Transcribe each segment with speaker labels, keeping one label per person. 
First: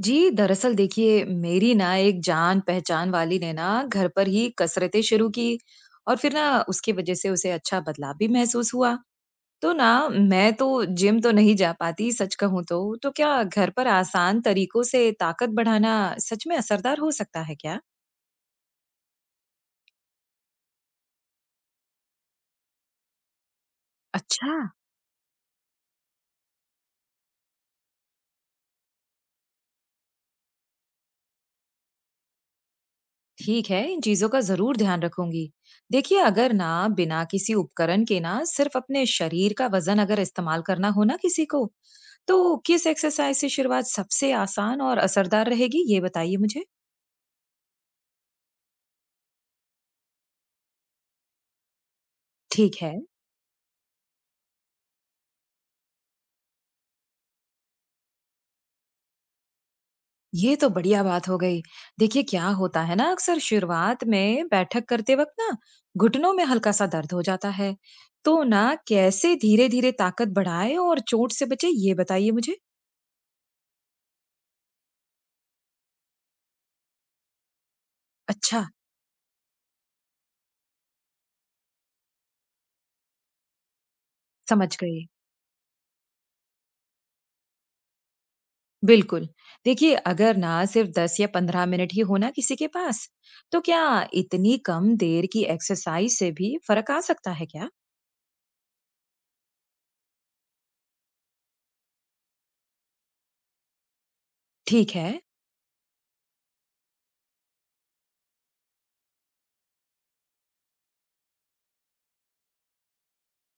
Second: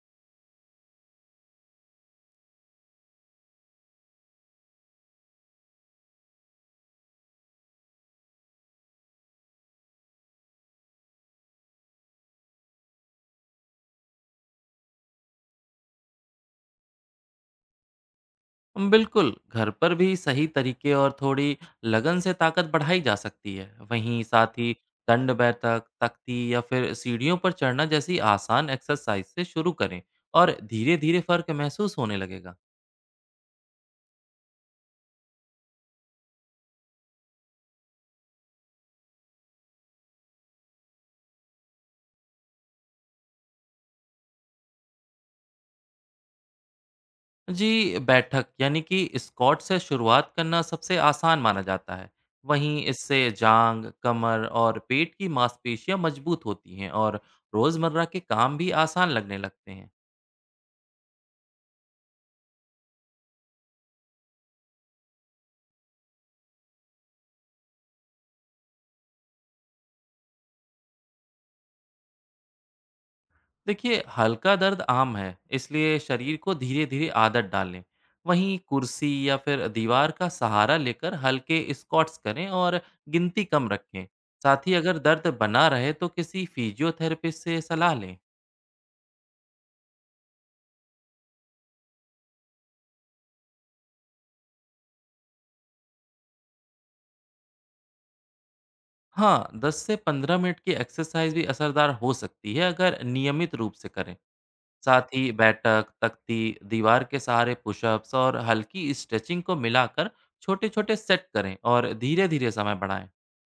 Speaker 1: जी, दरअसल देखिए मेरी ना एक जान-पहचान वाली ने ना घर पर ही कसरतें शुरू की और फिर ना उसकी वज़ह से उसे अच्छा बदलाव भी महसूस हुआ। तो ना मैं तो जिम तो नहीं जा पाती सच कहूँ तो। तो क्या घर पर आसान तरीकों से ताकत बढ़ाना सच में असरदार हो सकता है क्या?
Speaker 2: बिल्कुल घर पर भी सही तरीके और थोड़ी लगन से ताकत बढ़ाई जा सकती है। वहीं
Speaker 1: अच्छा।
Speaker 2: साथ ही दंड बैठक तख्ती या फिर सीढ़ियों पर चढ़ना जैसी आसान एक्सरसाइज से शुरू करें और धीरे धीरे फर्क महसूस होने लगेगा।
Speaker 1: ठीक है, इन चीजों का जरूर ध्यान रखूंगी। देखिए अगर ना बिना किसी उपकरण के ना सिर्फ अपने शरीर का वजन अगर इस्तेमाल करना हो ना किसी को, तो किस एक्सरसाइज से शुरुआत सबसे आसान और असरदार रहेगी ये बताइए मुझे।
Speaker 2: जी, बैठक यानी कि स्क्वाट से शुरुआत करना सबसे आसान माना जाता है।
Speaker 1: ठीक
Speaker 2: वहीं
Speaker 1: है।
Speaker 2: इससे जांग, कमर और पेट की मांसपेशियां मजबूत होती हैं और रोजमर्रा के काम भी आसान लगने लगते हैं।
Speaker 1: ये तो बढ़िया बात हो गई। देखिए क्या होता है ना अक्सर शुरुआत में बैठक करते वक्त ना घुटनों में हल्का सा दर्द हो जाता है। तो ना कैसे धीरे धीरे ताकत बढ़ाए और चोट से बचे ये बताइए मुझे।
Speaker 2: देखिए, हल्का दर्द आम है, इसलिए शरीर को धीरे धीरे आदत डाल लें। वहीं
Speaker 1: अच्छा।
Speaker 2: कुर्सी या फिर दीवार का सहारा लेकर हल्के स्क्वाट्स करें और गिनती कम रखें। साथ ही
Speaker 1: समझ
Speaker 2: अगर
Speaker 1: गई।
Speaker 2: दर्द बना रहे तो किसी फिजियोथेरेपिस्ट से सलाह लें।
Speaker 1: बिल्कुल। देखिए, अगर ना सिर्फ 10 या 15 मिनट ही हो ना किसी के पास, तो क्या इतनी कम देर की एक्सरसाइज से भी फ़र्क आ सकता है क्या?
Speaker 2: हाँ, 10 से 15 मिनट की एक्सरसाइज भी असरदार हो सकती है, अगर नियमित रूप से करें।
Speaker 1: ठीक
Speaker 2: साथ
Speaker 1: है,
Speaker 2: ही बैठक, तख्ती, दीवार के सहारे पुशअप्स और हल्की स्ट्रेचिंग को मिलाकर छोटे छोटे सेट करें और धीरे धीरे समय बढ़ाएं।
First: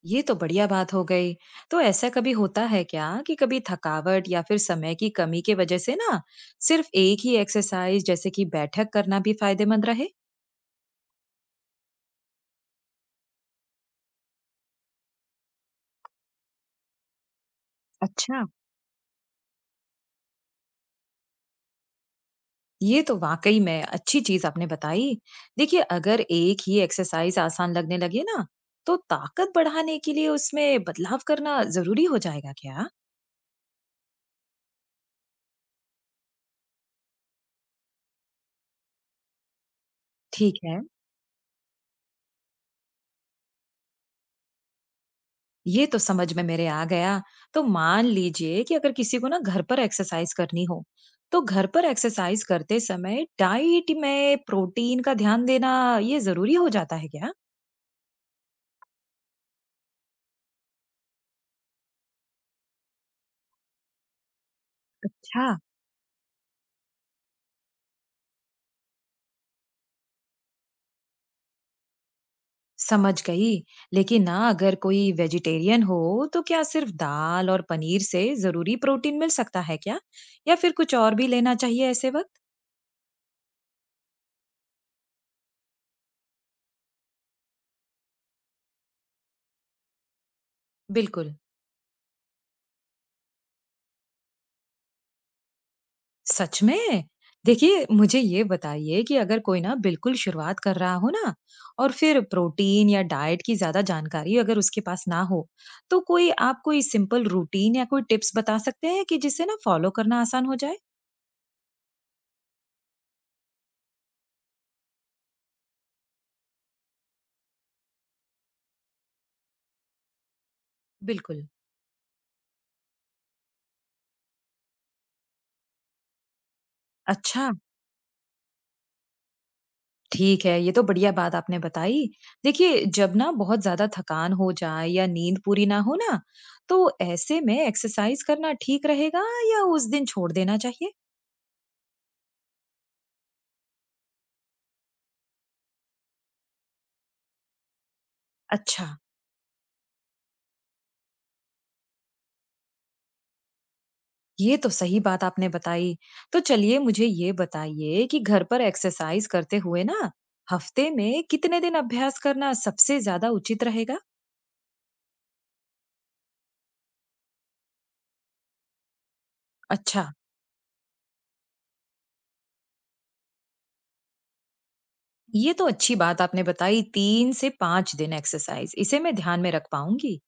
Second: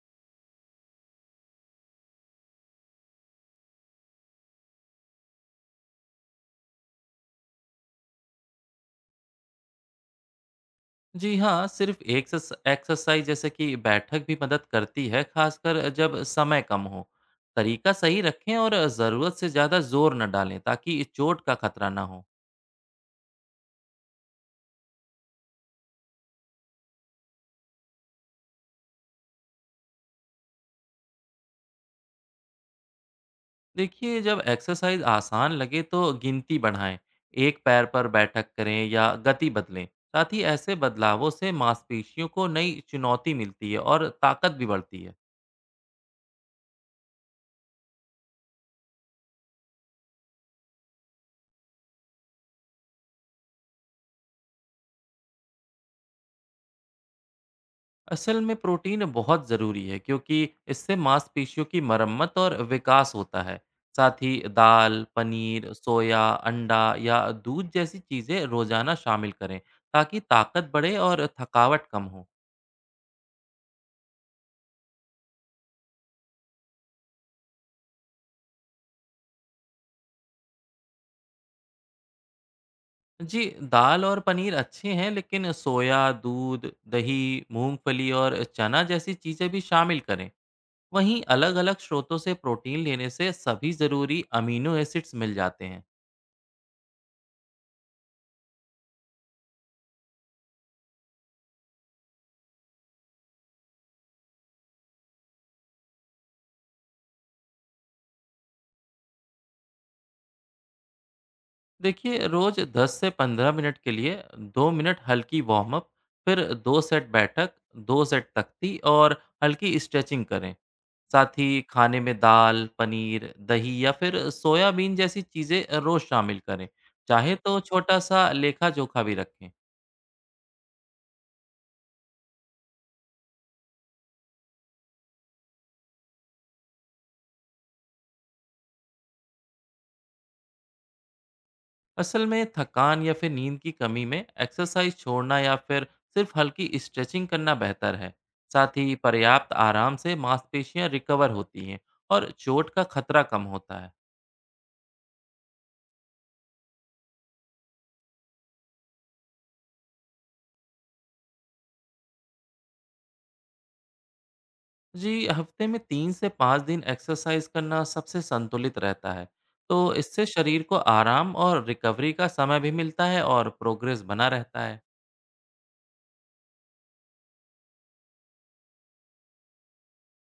Speaker 1: ये तो बढ़िया बात हो गई। तो ऐसा कभी होता है क्या कि कभी थकावट या फिर समय की कमी के वजह से ना सिर्फ एक ही एक्सरसाइज जैसे कि बैठक करना भी फ़ायदेमंद रहे?
Speaker 2: जी हाँ, सिर्फ एक्सरसाइज जैसे कि बैठक भी मदद करती है, खासकर जब समय कम हो। तरीका सही
Speaker 1: अच्छा।
Speaker 2: रखें और ज़रूरत से ज़्यादा जोर न डालें, ताकि चोट का खतरा ना हो।
Speaker 1: ये तो वाकई में अच्छी चीज आपने बताई। देखिए, अगर एक ही एक्सरसाइज आसान लगने लगे ना, तो ताकत बढ़ाने के लिए उसमें बदलाव करना ज़रूरी हो जाएगा क्या?
Speaker 2: देखिए, जब एक्सरसाइज आसान लगे तो गिनती बढ़ाएं, एक पैर पर बैठक करें या गति बदलें। साथ ही
Speaker 1: ठीक
Speaker 2: ऐसे
Speaker 1: है,
Speaker 2: बदलावों से मांसपेशियों को नई चुनौती मिलती है और ताकत भी बढ़ती है।
Speaker 1: ये तो समझ में मेरे आ गया। तो मान लीजिए कि अगर किसी को ना घर पर एक्सरसाइज करनी हो, तो घर पर एक्सरसाइज करते समय डाइट में प्रोटीन का ध्यान देना ये ज़रूरी हो जाता है क्या?
Speaker 2: असल में प्रोटीन बहुत ज़रूरी है, क्योंकि इससे मांसपेशियों की मरम्मत और विकास होता है। साथ ही दाल,
Speaker 1: अच्छा।
Speaker 2: पनीर, सोया, अंडा या दूध जैसी चीज़ें रोज़ाना शामिल करें, ताकि ताकत बढ़े और थकावट कम हो।
Speaker 1: समझ गई। लेकिन ना अगर कोई वेजिटेरियन हो, तो क्या सिर्फ दाल और पनीर से जरूरी प्रोटीन मिल सकता है क्या या फिर कुछ और भी लेना चाहिए ऐसे वक्त?
Speaker 2: जी, दाल और पनीर अच्छे हैं, लेकिन सोया दूध, दही, मूंगफली और चना जैसी चीज़ें भी शामिल करें। वहीं
Speaker 1: बिल्कुल।
Speaker 2: अलग-अलग स्रोतों से प्रोटीन लेने से सभी ज़रूरी अमीनो एसिड्स मिल जाते हैं।
Speaker 1: सच में, देखिए मुझे ये बताइए कि अगर कोई ना बिल्कुल शुरुआत कर रहा हो ना और फिर प्रोटीन या डाइट की ज्यादा जानकारी अगर उसके पास ना हो, तो कोई आप कोई सिंपल रूटीन या कोई टिप्स बता सकते हैं कि जिससे ना फॉलो करना आसान हो जाए।
Speaker 2: देखिए, रोज 10 से 15 मिनट के लिए 2 मिनट हल्की वार्म अप, फिर 2 सेट बैठक, 2 सेट तख्ती और हल्की स्ट्रेचिंग करें। साथ
Speaker 1: बिल्कुल।
Speaker 2: ही खाने में दाल, पनीर, दही या फिर सोयाबीन जैसी चीज़ें रोज शामिल करें। चाहे
Speaker 1: अच्छा।
Speaker 2: तो छोटा सा लेखा जोखा भी रखें।
Speaker 1: ठीक है, ये तो बढ़िया बात आपने बताई। देखिए, जब ना बहुत ज़्यादा थकान हो जाए या नींद पूरी ना हो ना, तो ऐसे में एक्सरसाइज़ करना ठीक रहेगा या उस दिन छोड़ देना चाहिए?
Speaker 2: असल में थकान या फिर नींद की कमी में एक्सरसाइज छोड़ना या फिर सिर्फ हल्की स्ट्रेचिंग करना बेहतर है। साथ
Speaker 1: अच्छा,
Speaker 2: ही पर्याप्त आराम से मांसपेशियां रिकवर होती हैं और चोट का खतरा कम होता है।
Speaker 1: ये तो सही बात आपने बताई। तो चलिए मुझे ये बताइए कि घर पर एक्सरसाइज़ करते हुए ना, हफ्ते में कितने दिन अभ्यास करना सबसे ज़्यादा उचित रहेगा?
Speaker 2: जी, हफ्ते में 3 से 5 दिन एक्सरसाइज करना सबसे संतुलित रहता है। तो
Speaker 1: अच्छा,
Speaker 2: इससे शरीर को आराम और रिकवरी का समय भी मिलता है और प्रोग्रेस बना रहता है।
Speaker 1: ये तो अच्छी बात आपने बताई। 3 से 5 दिन एक्सरसाइज़, इसे मैं ध्यान में रख पाऊँगी।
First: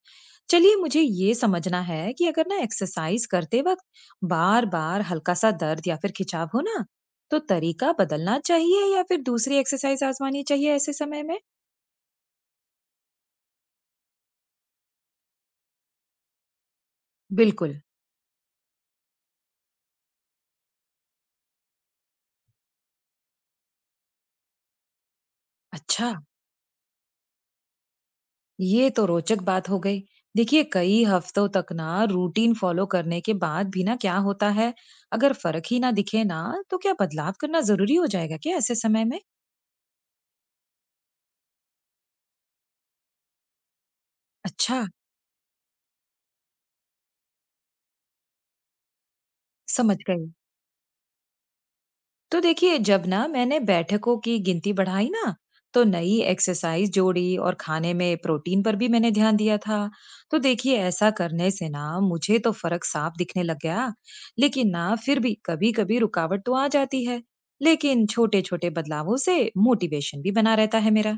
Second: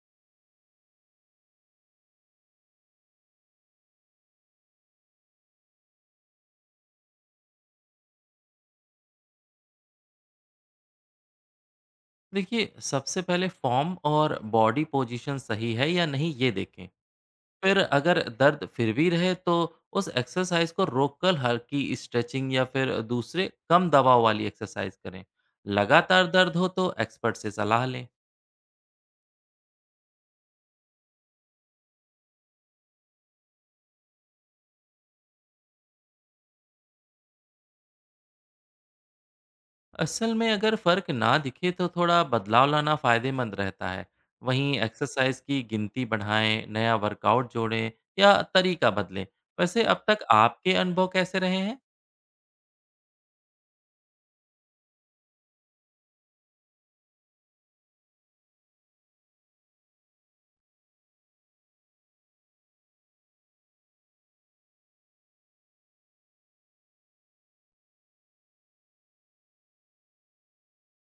Speaker 1: चलिए मुझे ये समझना है कि अगर ना एक्सरसाइज करते वक्त बार बार हल्का सा दर्द या फिर खिंचाव हो ना, तो तरीका बदलना चाहिए या फिर दूसरी एक्सरसाइज आजमानी चाहिए ऐसे समय में?
Speaker 2: देखिए, सबसे पहले फॉर्म और बॉडी पोजीशन सही है या नहीं, ये देखें।
Speaker 1: बिल्कुल।
Speaker 2: फिर अगर दर्द फिर भी रहे तो उस एक्सरसाइज को रोककर हल्की स्ट्रेचिंग या फिर दूसरे कम दबाव वाली एक्सरसाइज करें।
Speaker 1: अच्छा।
Speaker 2: लगातार दर्द हो तो एक्सपर्ट से सलाह लें।
Speaker 1: ये तो रोचक बात हो गई। देखिए कई हफ्तों तक ना रूटीन फॉलो करने के बाद भी ना क्या होता है अगर फर्क ही ना दिखे ना, तो क्या बदलाव करना जरूरी हो जाएगा क्या ऐसे समय में?
Speaker 2: असल में अगर फर्क ना दिखे तो थोड़ा बदलाव लाना फायदेमंद रहता है। वहीं
Speaker 1: अच्छा।
Speaker 2: एक्सरसाइज की गिनती बढ़ाएं, नया वर्कआउट जोड़ें या तरीका बदलें। वैसे
Speaker 1: समझ
Speaker 2: अब तक
Speaker 1: गई।
Speaker 2: आपके अनुभव कैसे रहे हैं?
Speaker 1: तो देखिए जब ना मैंने बैठकों की गिनती बढ़ाई ना, तो नई एक्सरसाइज जोड़ी और खाने में प्रोटीन पर भी मैंने ध्यान दिया था। तो देखिए ऐसा करने से ना मुझे तो फर्क साफ दिखने लग गया। लेकिन ना फिर भी कभी-कभी रुकावट तो आ जाती है, लेकिन छोटे-छोटे बदलावों से मोटिवेशन भी बना रहता है मेरा।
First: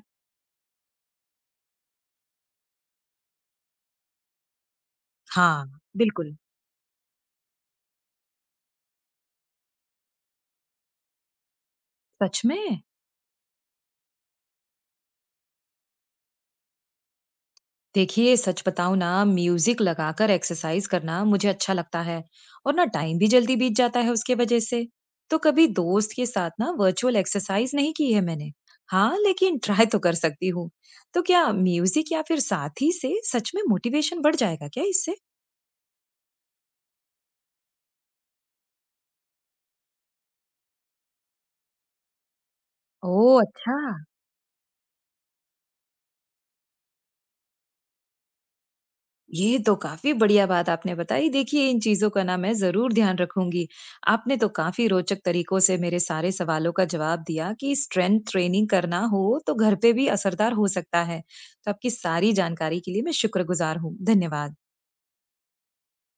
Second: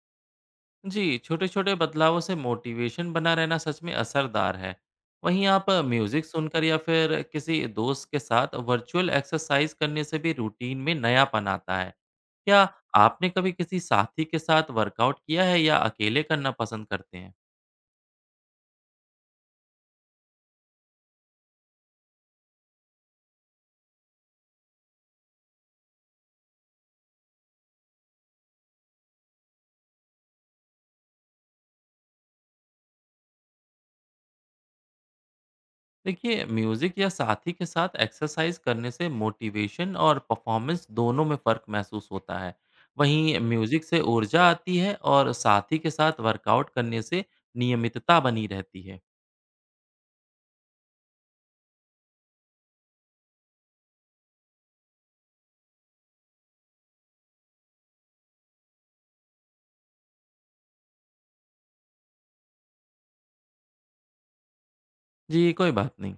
Speaker 2: जी, छोटे छोटे बदलावों से मोटिवेशन बना रहना सच में असरदार है। वहीं आप
Speaker 1: हाँ।
Speaker 2: म्यूजिक
Speaker 1: बिल्कुल।
Speaker 2: सुनकर या फिर किसी दोस्त के साथ वर्चुअल एक्सरसाइज करने से भी रूटीन में नयापन आता है।
Speaker 1: सच
Speaker 2: क्या
Speaker 1: में।
Speaker 2: आपने कभी किसी साथी के साथ वर्कआउट किया है या अकेले करना पसंद करते हैं?
Speaker 1: देखिए सच बताऊं ना म्यूजिक लगाकर एक्सरसाइज करना मुझे अच्छा लगता है और ना टाइम भी जल्दी बीत जाता है उसके वजह से। तो कभी दोस्त के साथ ना वर्चुअल एक्सरसाइज नहीं की है मैंने। हाँ, लेकिन ट्राई तो कर सकती हूँ। तो क्या म्यूजिक या फिर साथी से सच में मोटिवेशन बढ़ जाएगा क्या इससे?
Speaker 2: देखिए, म्यूज़िक या साथी के साथ एक्सरसाइज करने से मोटिवेशन और परफॉर्मेंस दोनों में फ़र्क महसूस होता है। वहीं
Speaker 1: ओह, अच्छा।
Speaker 2: म्यूज़िक से ऊर्जा आती है और साथी के साथ वर्कआउट करने से नियमितता बनी रहती है।
Speaker 1: ये तो काफ़ी बढ़िया बात आपने बताई। देखिए, इन चीज़ों का ना मैं ज़रूर ध्यान रखूँगी। आपने तो काफ़ी रोचक तरीकों से मेरे सारे सवालों का जवाब दिया कि स्ट्रेंथ ट्रेनिंग करना हो, तो घर पे भी असरदार हो सकता है। तो आपकी सारी जानकारी के लिए मैं शुक्रगुज़ार हूँ। धन्यवाद।
Speaker 2: जी, कोई बात नहीं।